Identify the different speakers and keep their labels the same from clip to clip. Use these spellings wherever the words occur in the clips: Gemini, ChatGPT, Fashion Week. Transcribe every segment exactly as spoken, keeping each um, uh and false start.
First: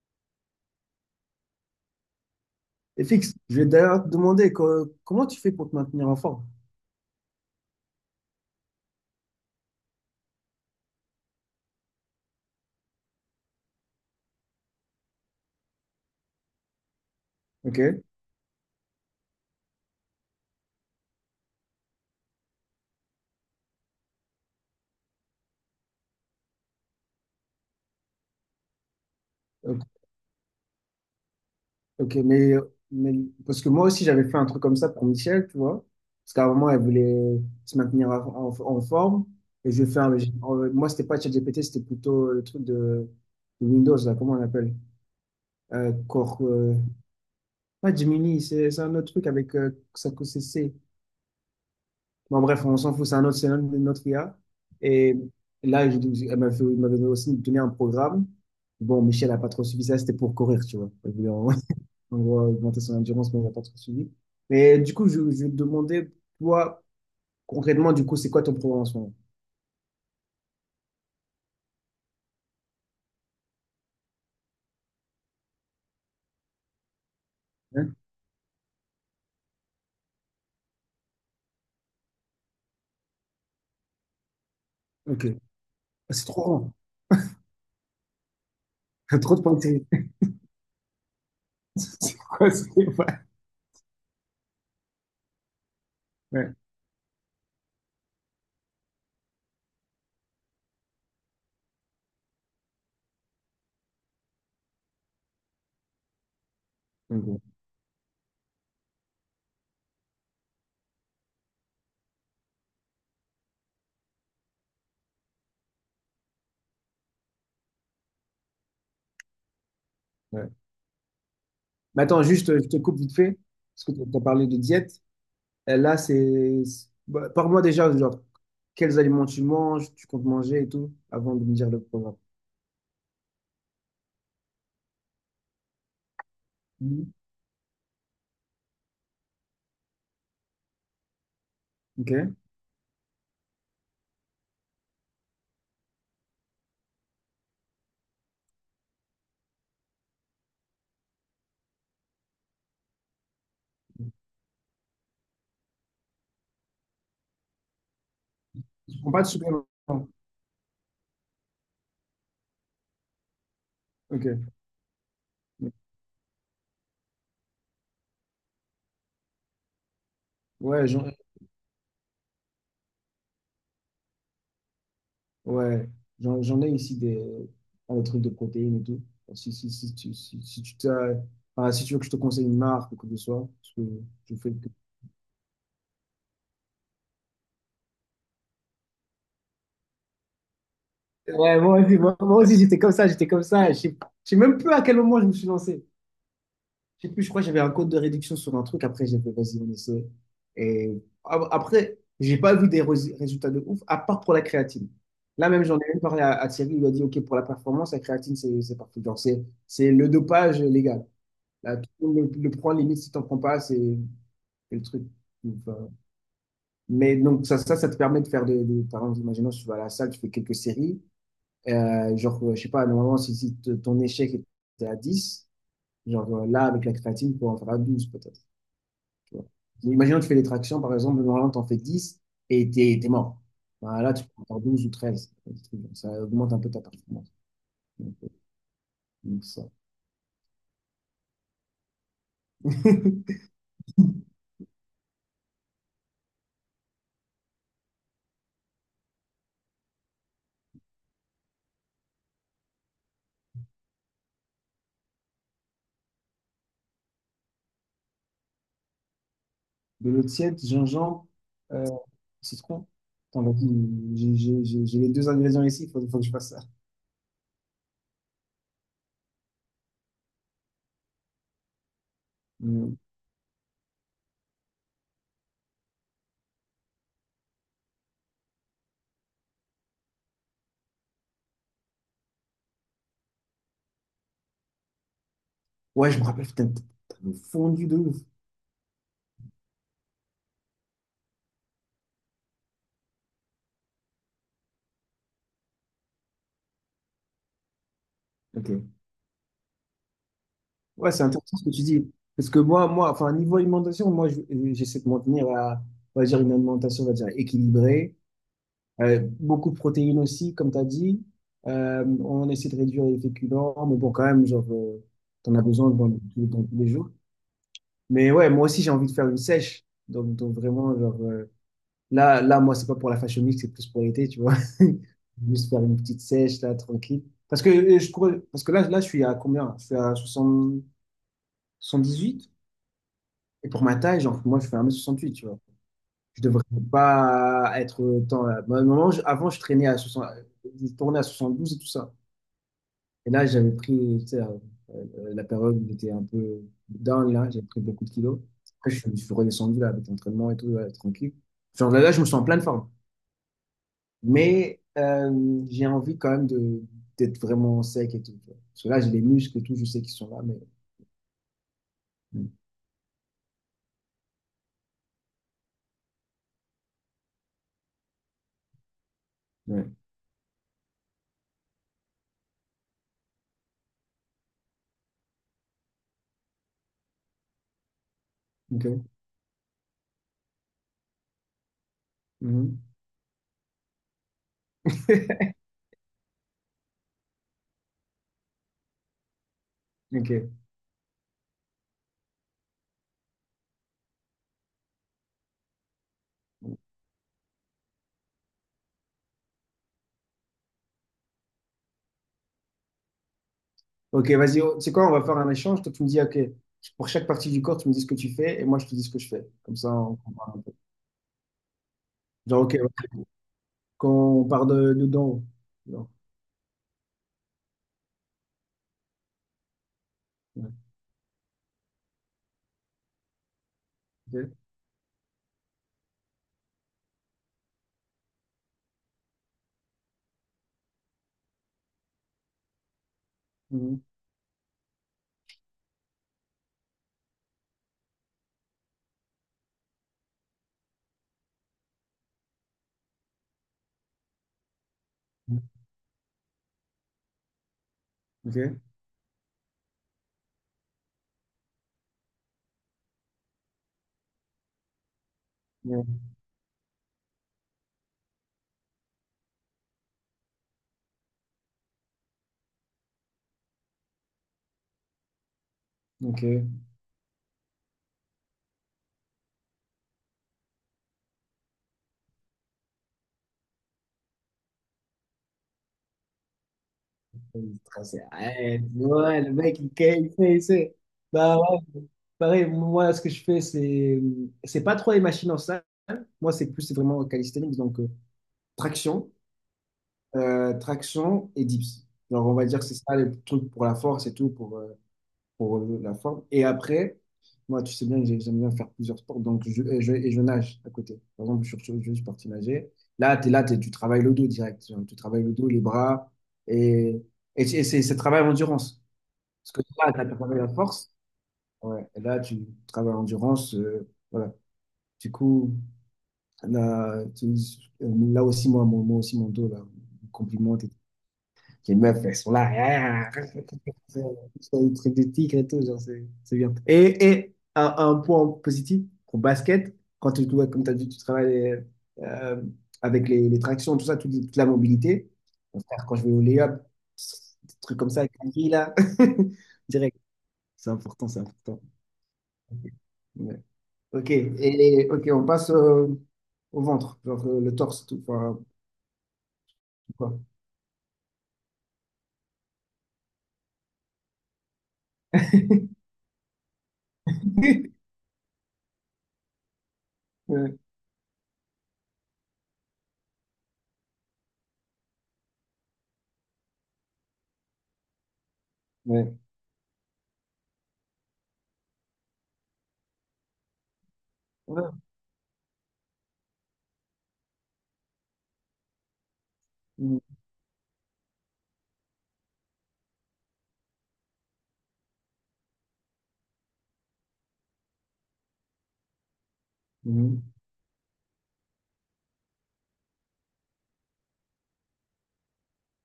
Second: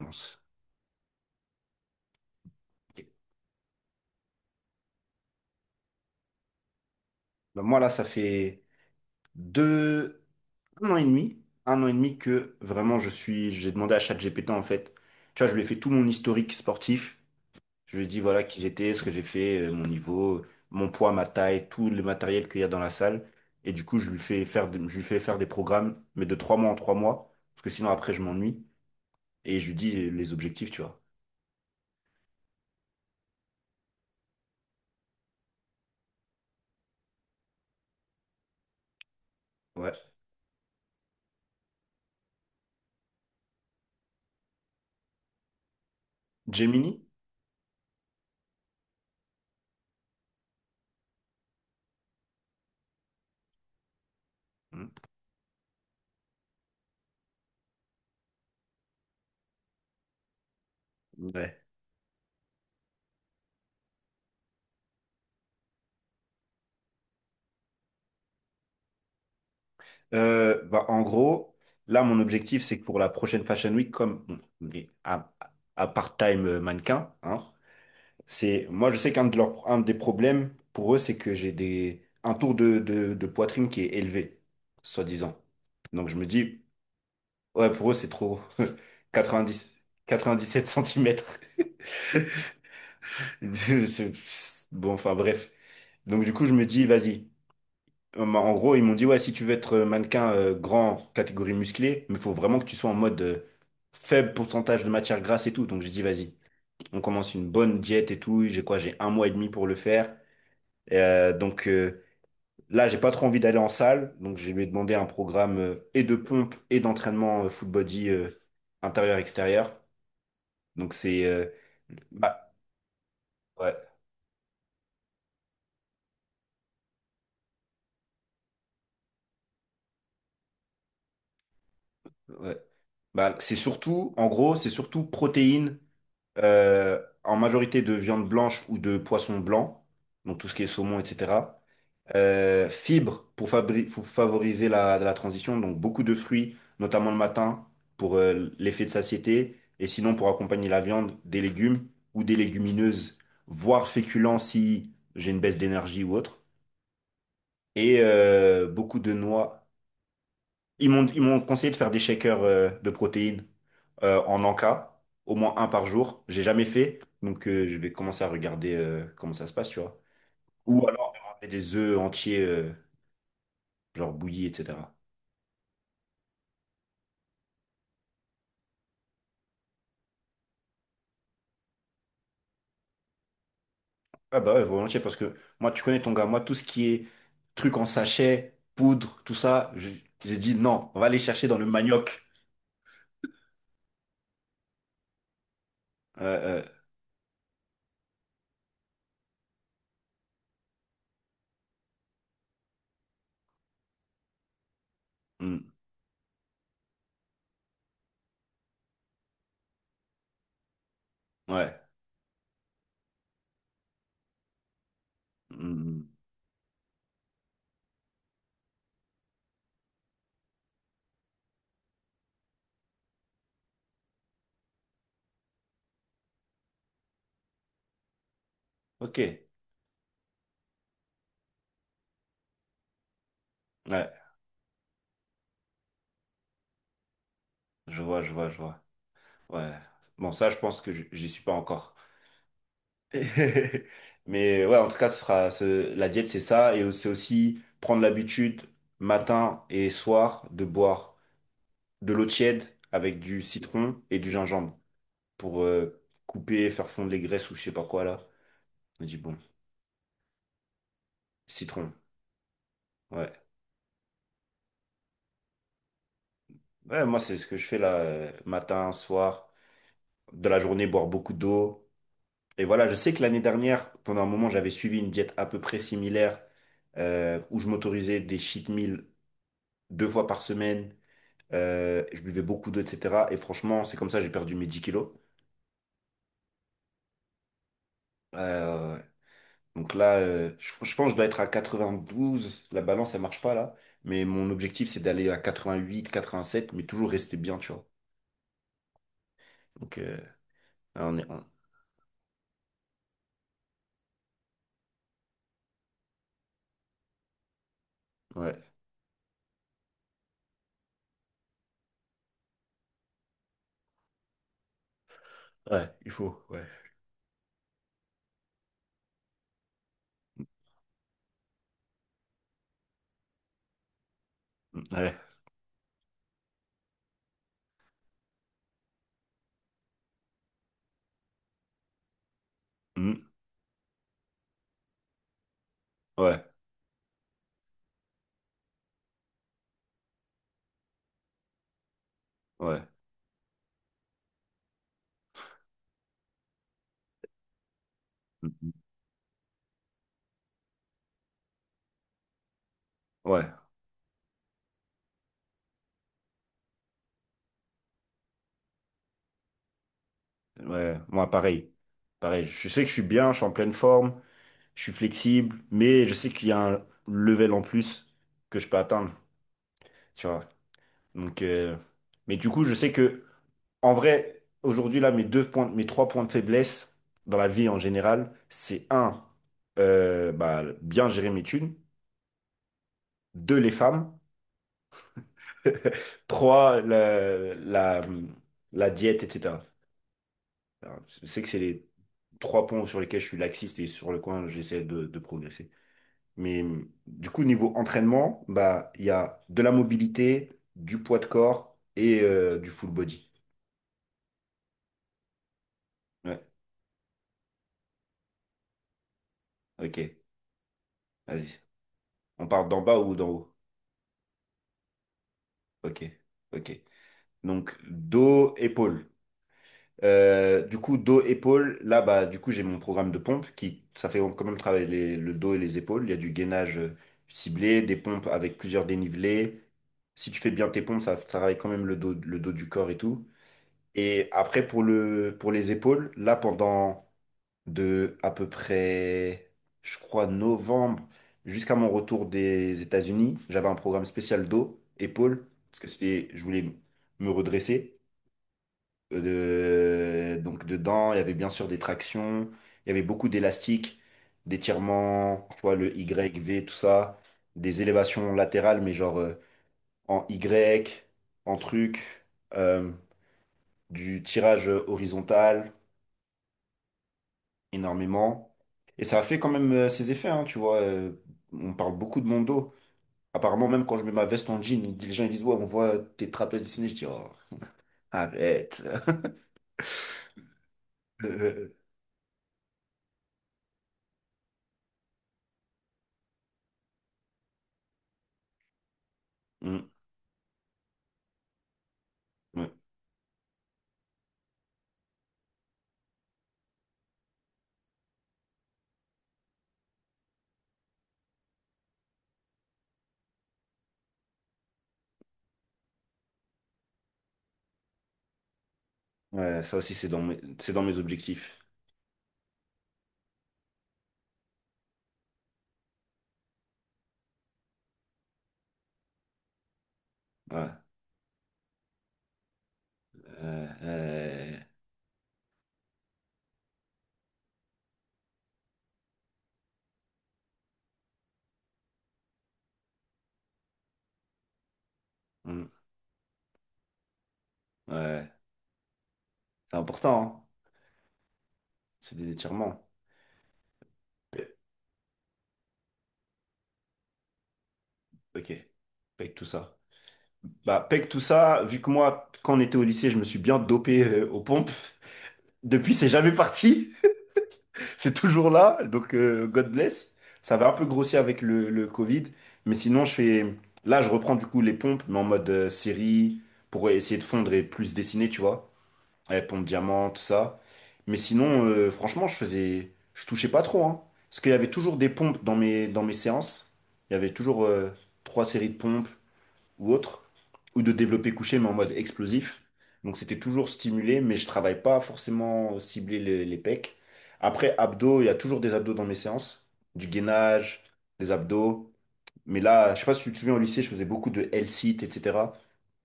Speaker 1: Mince. Ok.
Speaker 2: Et fixe, je vais d'ailleurs te demander co- comment tu fais pour te maintenir en forme.
Speaker 1: Ben, moi, là, ça fait deux, un an et demi, un an et demi que vraiment je suis, j'ai demandé à ChatGPT en fait. Tu vois, je lui ai fait tout mon historique sportif.
Speaker 2: Ok,
Speaker 1: Je lui ai dit voilà qui j'étais, ce que j'ai fait, euh, mon niveau, mon poids, ma taille, tout le matériel qu'il y a dans la salle. Et du coup, je lui fais faire, des- je lui fais faire des programmes, mais de trois mois en trois mois, parce que sinon après je m'ennuie. Et je lui
Speaker 2: ok,
Speaker 1: dis les objectifs, tu vois.
Speaker 2: ok, mais, mais parce que moi aussi j'avais fait un truc comme ça pour Michel, tu vois, parce qu'à un moment elle voulait se maintenir en, en- en forme et je vais
Speaker 1: Ouais.
Speaker 2: faire le, euh, moi c'était pas ChatGPT, c'était plutôt le truc de, de Windows là, comment on l'appelle? Euh, Core, euh,
Speaker 1: Gemini?
Speaker 2: pas Gemini, c'est c'est un autre truc avec euh, ça que c'est. Bon, bref, on s'en fout, c'est un autre, c'est une autre I A.
Speaker 1: Hmm.
Speaker 2: Et là, je- elle m'avait fait- elle m'avait aussi donné un programme. Bon, Michel n'a pas trop suivi ça, c'était pour courir, tu vois. Elle voulait en,
Speaker 1: Ouais.
Speaker 2: en gros augmenter son endurance, mais elle n'a pas trop suivi. Mais du coup, je, je vais te demander, toi, concrètement, du coup, c'est quoi ton programme en ce moment?
Speaker 1: Euh, bah, en gros, là, mon objectif, c'est que pour la prochaine Fashion Week, comme bon, mais à, à part-time euh, mannequin, hein,
Speaker 2: Hein.
Speaker 1: c'est moi, je sais qu'un de leurs, un des problèmes pour eux, c'est que j'ai des un tour de, de, de poitrine qui est élevé,
Speaker 2: Ok.
Speaker 1: soi-disant. Donc
Speaker 2: Ah,
Speaker 1: je
Speaker 2: c'est
Speaker 1: me
Speaker 2: trop
Speaker 1: dis,
Speaker 2: grand.
Speaker 1: ouais, pour eux, c'est trop.
Speaker 2: Trop de
Speaker 1: quatre-vingt-dix,
Speaker 2: pensées.
Speaker 1: quatre-vingt-dix-sept centimètres.
Speaker 2: Quoi, c'est pas-
Speaker 1: Bon, enfin bref. Donc du coup, je
Speaker 2: ouais.
Speaker 1: me dis, vas-y. Euh, bah, En gros, ils m'ont dit, ouais, si tu veux être euh, mannequin euh, grand, catégorie musclée, mais il faut vraiment que tu sois en mode euh, faible pourcentage de matière grasse et tout. Donc j'ai dit, vas-y, on
Speaker 2: Donc,
Speaker 1: commence
Speaker 2: bon,
Speaker 1: une bonne diète et tout. J'ai quoi? J'ai un mois et demi pour le faire. Et, euh, donc euh, là, j'ai pas trop envie d'aller en salle. Donc je lui ai demandé un programme euh, et de pompe et d'entraînement euh, full body euh, intérieur-extérieur.
Speaker 2: ouais.
Speaker 1: Donc c'est... euh,
Speaker 2: Mais attends,
Speaker 1: Bah,
Speaker 2: juste, je te coupe vite fait,
Speaker 1: ouais,
Speaker 2: parce que tu as parlé de diète. Et là, c'est... c'est- bah, parle-moi déjà, genre, quels aliments tu manges, tu comptes manger et tout, avant de me dire le programme.
Speaker 1: ouais. Bah, c'est surtout, en gros, c'est surtout protéines euh,
Speaker 2: Mhm.
Speaker 1: en majorité de viande blanche ou de poisson blanc, donc tout ce qui est saumon, et cetera.
Speaker 2: Ok.
Speaker 1: Euh, fibres pour, fabri- pour favoriser la, la transition, donc beaucoup de fruits, notamment le matin, pour euh, l'effet de satiété, et sinon pour accompagner la viande, des légumes ou des légumineuses, voire féculents si j'ai une baisse d'énergie ou autre. Et euh, beaucoup
Speaker 2: Tu
Speaker 1: de
Speaker 2: prends pas de suppléments.
Speaker 1: noix. Ils m'ont ils m'ont conseillé de faire des shakers euh, de protéines euh,
Speaker 2: Ok.
Speaker 1: en Anka, au moins un par jour. J'ai jamais fait, donc euh, je vais commencer à regarder euh, comment ça se passe, tu vois.
Speaker 2: Ouais,
Speaker 1: Ou
Speaker 2: j'en
Speaker 1: alors demander des œufs entiers, euh, genre bouillis, et cetera.
Speaker 2: ouais, j'en, j'en ai ici des, euh, des trucs de protéines et tout. Enfin, Si, si, si, tu- si, si, tu t'as- enfin, si tu veux que je te conseille une marque ou quoi que ce soit, parce que je
Speaker 1: Ah
Speaker 2: fais...
Speaker 1: bah ouais, volontiers, parce que moi, tu connais ton gars, moi, tout ce qui est truc en sachet, poudre, tout ça, je- j'ai dit non, on va aller chercher dans
Speaker 2: Ouais,
Speaker 1: le
Speaker 2: moi aussi, moi,
Speaker 1: manioc.
Speaker 2: moi aussi j'étais comme ça, j'étais comme ça. Je sais je sais même plus à quel moment je me suis lancé.
Speaker 1: Euh, euh,
Speaker 2: Je sais plus, je crois que j'avais un code de réduction sur un truc. Après, j'ai fait, vas-y, on essaie. Et a- après, j'ai pas vu des rés- résultats de ouf, à part pour la créatine. Là
Speaker 1: hmm,
Speaker 2: même, j'en ai même parlé à, à Thierry. Il lui a dit, OK, pour la performance, la créatine, c'est c'est parfait. Genre, c'est c'est le dopage légal. Là,
Speaker 1: ouais.
Speaker 2: tout le monde le, le prend, limite, si t'en prends pas, c'est c'est le truc. Donc, euh,
Speaker 1: Hmm,
Speaker 2: mais donc, ça, ça, ça te permet de faire des, des- par exemple, imaginons, tu vas à la salle, tu fais quelques séries. Euh, genre, euh, je sais pas, normalement, si, si t- ton échec était à dix, genre euh, là, avec la créatine, tu peux en faire à douze peut-être, tu
Speaker 1: ok.
Speaker 2: vois. Imaginons, tu fais des tractions, par exemple, normalement, tu en fais dix et t'es, t'es mort. Bah,
Speaker 1: Ouais,
Speaker 2: là, tu peux en faire douze ou treize. Des trucs comme ça augmente un peu ta performance.
Speaker 1: je
Speaker 2: Donc,
Speaker 1: vois,
Speaker 2: euh,
Speaker 1: je vois, je vois.
Speaker 2: donc ça.
Speaker 1: Ouais. Bon, ça, je pense que je- j'y suis pas encore. Mais ouais, en tout cas, ce sera, ce- la diète, c'est ça. Et c'est aussi prendre l'habitude, matin et soir, de boire de l'eau tiède avec du citron et du gingembre pour euh, couper, faire fondre les graisses ou je sais pas quoi là. On dit bon,
Speaker 2: De l'eau tiède, gingembre, euh,
Speaker 1: citron.
Speaker 2: citron.
Speaker 1: Ouais.
Speaker 2: Attends, vas-y, j'ai j'ai- j'ai- j'ai les deux ingrédients ici, il faut, faut que je fasse ça.
Speaker 1: Ouais, moi, c'est ce que je fais là, euh, matin, soir, de la journée, boire beaucoup d'eau. Et voilà, je
Speaker 2: Hum.
Speaker 1: sais que l'année dernière, pendant un moment, j'avais suivi une diète à peu près similaire euh, où je m'autorisais des cheat meals deux fois par semaine. Euh, je buvais beaucoup d'eau, et cetera. Et franchement, c'est comme ça, que j'ai perdu mes dix kilos.
Speaker 2: Ouais, je me rappelle, putain, t'as t'as fondu de ouf.
Speaker 1: Euh, donc là, euh, je, je pense que je dois être à quatre-vingt-douze. La balance, elle marche pas là. Mais mon objectif, c'est d'aller à quatre-vingt-huit, quatre-vingt-sept, mais toujours rester bien, tu vois.
Speaker 2: Ok.
Speaker 1: Donc, euh,
Speaker 2: Ouais,
Speaker 1: on
Speaker 2: c'est
Speaker 1: est, on-
Speaker 2: intéressant ce que tu dis. Parce que moi, moi, enfin, niveau alimentation, moi, je- j'essaie de maintenir à, on va dire, une alimentation, on va dire, équilibrée.
Speaker 1: ouais.
Speaker 2: Euh, beaucoup de protéines aussi, comme tu as dit. Euh, on essaie de réduire les féculents, mais bon, quand même, genre, euh, t'en as besoin
Speaker 1: Ouais,
Speaker 2: dans,
Speaker 1: il faut,
Speaker 2: tous dans
Speaker 1: ouais.
Speaker 2: tous les jours. Mais ouais, moi aussi, j'ai envie de faire une sèche. Donc, donc vraiment, genre, euh, là, là, moi, c'est pas pour la fashion week, c'est plus pour l'été, tu vois.
Speaker 1: Mm, ouais.
Speaker 2: Juste faire une petite sèche, là, tranquille. Parce que, euh, je cours- parce que là, là, je suis à combien? Je suis à soixante-dix, soixante-dix-huit.
Speaker 1: Mm,
Speaker 2: Et pour ma taille, genre, moi, je fais un mètre soixante-huit, tu vois. Je
Speaker 1: ouais,
Speaker 2: devrais pas être autant là. Moi, à un moment, je- avant, je traînais à soixante, je tournais à soixante-douze et tout ça.
Speaker 1: ouais.
Speaker 2: Et là, j'avais pris, tu sais, euh, euh, la période où j'étais un peu down, là, j'ai pris beaucoup de kilos.
Speaker 1: Mm, mm.
Speaker 2: Après, je, suis je suis redescendu, là, avec l'entraînement et tout, là, tranquille. Genre, là, là, je me sens en pleine forme.
Speaker 1: Ouais,
Speaker 2: Mais euh, j'ai envie quand même de d'être vraiment sec et tout, tu vois. Parce que là, j'ai les muscles et tout, je sais qu'ils sont là, mais...
Speaker 1: ouais. Moi, pareil. Pareil.
Speaker 2: Mm.
Speaker 1: Je sais que je suis bien, je suis en pleine forme, je suis flexible, mais je sais qu'il y a un level en plus que je peux atteindre,
Speaker 2: Ouais.
Speaker 1: tu vois. Donc, euh, mais du coup, je sais que, en vrai, aujourd'hui, là, mes deux points, mes trois points de faiblesse dans la vie en général, c'est
Speaker 2: OK.
Speaker 1: un, euh, bah, bien gérer mes thunes,
Speaker 2: Mhm.
Speaker 1: deux, les femmes, trois, la, la, la diète, et cetera.
Speaker 2: OK.
Speaker 1: Alors, je sais que c'est les trois points sur lesquels je suis laxiste et sur le coin, j'essaie de, de progresser. Mais hum, du coup, niveau entraînement, bah, il y a de la mobilité, du poids de corps et euh, du full body.
Speaker 2: Ok, vas-y, oh, tu sais quoi, on va faire un échange. Toi, tu me dis, ok,
Speaker 1: Ouais,
Speaker 2: pour chaque partie du corps, tu me dis ce que tu fais et moi, je te dis ce que je fais. Comme ça,
Speaker 1: ok,
Speaker 2: on comprend un peu.
Speaker 1: vas-y. On
Speaker 2: Genre,
Speaker 1: part
Speaker 2: ok,
Speaker 1: d'en bas ou
Speaker 2: ouais.
Speaker 1: d'en haut?
Speaker 2: Quand on part de, de dents.
Speaker 1: Ok,
Speaker 2: Non.
Speaker 1: ok. Donc, dos, épaule. Euh,
Speaker 2: Ouais.
Speaker 1: du coup, dos, épaule, là, bah, du coup, j'ai mon programme de pompe qui, ça fait quand
Speaker 2: Ok.
Speaker 1: même travailler les- le dos et les épaules. Il y a du gainage euh, ciblé, des pompes avec plusieurs dénivelés. Si tu fais bien tes pompes, ça, ça travaille quand même le dos, le dos du corps et tout.
Speaker 2: Mhm.
Speaker 1: Et après, pour le, pour les épaules, là, pendant de à peu près, je crois, novembre jusqu'à mon retour des États-Unis. J'avais un programme spécial dos, épaules, parce que c'était, je voulais me redresser.
Speaker 2: Ok.
Speaker 1: Euh, de- donc dedans, il y avait bien sûr des tractions, il y avait beaucoup d'élastiques, d'étirements, tu vois, le
Speaker 2: Ouais.
Speaker 1: Y, V, tout ça, des élévations latérales, mais genre euh, en Y, en truc, euh, du tirage horizontal.
Speaker 2: Ok.
Speaker 1: Énormément. Et ça a fait quand même euh, ses effets, hein, tu vois. euh, on parle beaucoup de mon dos. Apparemment, même quand je mets ma veste en jean, ils- les gens ils disent, ouais, on voit tes trapèzes dessinés. Je dis, oh, arrête.
Speaker 2: Ouais, ouais, le mec, il il fait, il sait. Bah ouais, pareil, moi, ce que je fais, c'est c'est pas trop les machines en salle. Moi, c'est plus c'est vraiment calisthenics, donc euh, traction,
Speaker 1: Mm,
Speaker 2: euh, traction et dips. Alors, on va
Speaker 1: ouais.
Speaker 2: dire que c'est ça les trucs pour la force et tout, pour, euh, pour euh, la forme. Et après, moi, tu sais bien que j'ai- j'aime bien faire plusieurs sports, donc je, et je, et je nage à côté. Par exemple, je, suis- je suis parti nager. Là, t'es là, t'es- tu travailles le dos direct. Genre, tu travailles le dos, les bras, et, et, c'est c'est- c'est travail en endurance.
Speaker 1: Ouais,
Speaker 2: Parce
Speaker 1: ça
Speaker 2: que
Speaker 1: aussi, c'est
Speaker 2: là, tu
Speaker 1: dans
Speaker 2: as
Speaker 1: mes,
Speaker 2: travaillé la
Speaker 1: c'est dans mes
Speaker 2: force,
Speaker 1: objectifs.
Speaker 2: ouais. Et là, tu travailles l'endurance, euh, voilà. Du coup, là, tu- là aussi, moi, mon- moi aussi, mon dos, là,
Speaker 1: Ouais.
Speaker 2: compliment les meufs, elles sont là. Ah,
Speaker 1: Euh, euh,
Speaker 2: ils truc de tigre et tout, genre, c'est c'est bien. Et, et un, un point positif au basket, quand tu, ouais, comme tu as dit, tu travailles euh, avec les, les tractions, tout ça, toute, toute la mobilité.
Speaker 1: mm,
Speaker 2: Mon frère, quand je vais au layup, des trucs comme ça,
Speaker 1: ouais.
Speaker 2: avec la fille, là,
Speaker 1: C'est
Speaker 2: direct.
Speaker 1: important, hein.
Speaker 2: C'est important, c'est important.
Speaker 1: C'est des étirements.
Speaker 2: Ouais. Ok, et, ok, on passe euh, au ventre, genre euh, le torse, tout,
Speaker 1: Ok.
Speaker 2: enfin,
Speaker 1: Pec tout ça.
Speaker 2: tout quoi.
Speaker 1: Bah, pec tout ça, vu que moi, quand on était au lycée, je me suis bien dopé euh, aux pompes. Depuis, c'est jamais parti. C'est toujours là, donc euh, God bless. Ça va un
Speaker 2: Ouais,
Speaker 1: peu grossir avec le, le Covid, mais sinon je fais. Là, je reprends du coup les pompes, mais en mode euh, série, pour essayer de fondre et plus dessiner, tu vois.
Speaker 2: ouais.
Speaker 1: Euh, pompe diamant, tout ça. Mais sinon, euh, franchement, je faisais. Je touchais pas trop, hein. Parce qu'il y avait
Speaker 2: Ouais.
Speaker 1: toujours des pompes dans mes, dans mes séances. Il y avait toujours euh, trois séries de pompes ou autre, ou de développer couché, mais en mode explosif. Donc c'était toujours stimulé, mais je travaille pas forcément cibler les, les pecs. Après, abdos, il y a toujours des abdos dans mes séances, du
Speaker 2: Mhm.
Speaker 1: gainage, des abdos. Mais là, je sais pas si tu te souviens, au lycée, je faisais beaucoup de L-sit, et cetera.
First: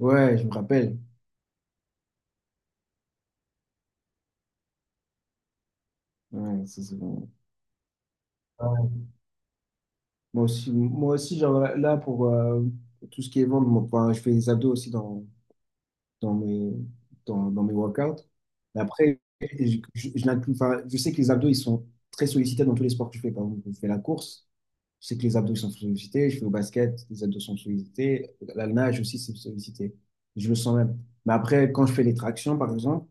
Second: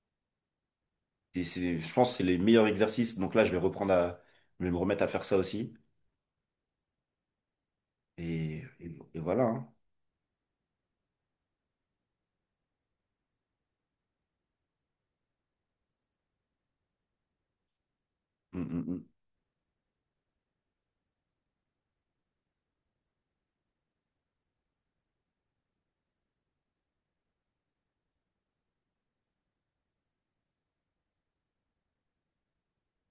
Speaker 2: Ouais, je me rappelle.
Speaker 1: Et c'est, je pense que c'est les meilleurs exercices. Donc là, je vais reprendre à, je vais me remettre à faire ça aussi.
Speaker 2: Ouais, ça, c'est bon.
Speaker 1: Et, et-
Speaker 2: Ouais.
Speaker 1: et voilà. Hein.
Speaker 2: Moi aussi, moi aussi, genre là, là, pour euh, tout ce qui est ventre, moi, enfin, je fais des abdos aussi dans, dans mes, dans, dans mes workouts.
Speaker 1: Mm,
Speaker 2: Mais
Speaker 1: mm,
Speaker 2: après, je, je, je l'inclus- enfin, je sais que les abdos, ils sont très sollicités dans tous les sports que je fais. Par exemple, je fais la course, je sais que les abdos ils sont sollicités. Je fais au basket, les abdos sont sollicités. La nage aussi, c'est sollicité. Je le sens même. Mais après, quand je fais les tractions, par exemple,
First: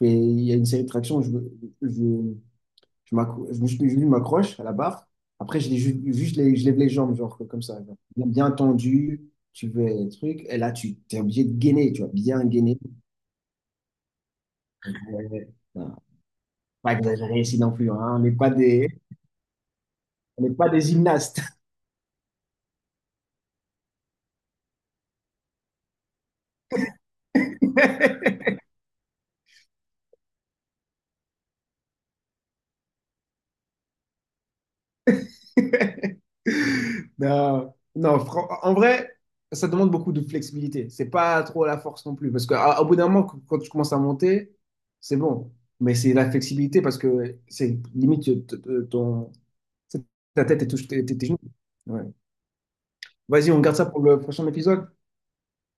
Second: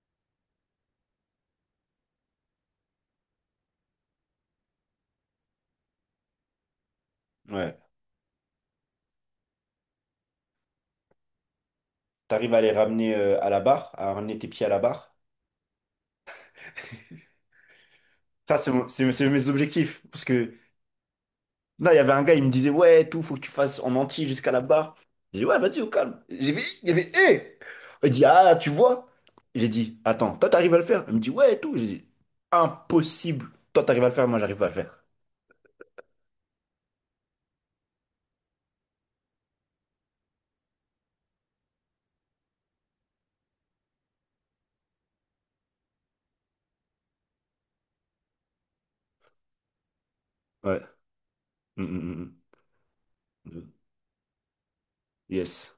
Speaker 2: je fais- il y a une série de tractions, je, je, Je m'accro- je me suis- je m'accroche à la barre. Après, je, l'ai ju- juste, les- je lève les jambes, genre
Speaker 1: mm.
Speaker 2: comme
Speaker 1: Ouais.
Speaker 2: ça, genre. Bien, bien tendu, tu veux truc. Et là, tu es obligé de gainer, tu vois, bien
Speaker 1: T'arrives à les
Speaker 2: gainer.
Speaker 1: ramener euh, à la barre, à ramener tes pieds à la barre.
Speaker 2: Euh, non, pas exagéré ici non plus, hein. On n'est pas
Speaker 1: Ça, c'est mon-
Speaker 2: des,
Speaker 1: c'est- c'est mes objectifs. Parce
Speaker 2: on
Speaker 1: que
Speaker 2: n'est pas des gymnastes.
Speaker 1: non, il y avait un gars, il me disait, ouais, tout, faut que tu fasses en entier jusqu'à la barre. J'ai dit, ouais, vas-y, au calme. J'ai vu il y avait, hé! Il dit, ah, tu vois? J'ai dit, attends, toi, t'arrives à le faire? Il me dit, ouais, tout. J'ai dit, impossible. Toi, t'arrives à le faire, moi, j'arrive pas à le faire.
Speaker 2: Non, non, fran- en vrai, ça demande beaucoup de flexibilité. C'est pas trop la force non plus. Parce qu'au bout d'un moment, qu- quand tu commences à monter, c'est bon. Mais c'est la flexibilité parce que c'est limite euh, t- t- ton, ta tête et
Speaker 1: Ouais.
Speaker 2: touche tes tes genoux.
Speaker 1: Mm,
Speaker 2: Ouais.
Speaker 1: mm,
Speaker 2: Vas-y,
Speaker 1: mm,
Speaker 2: on
Speaker 1: mm.
Speaker 2: garde ça pour le prochain épisode.
Speaker 1: Yes.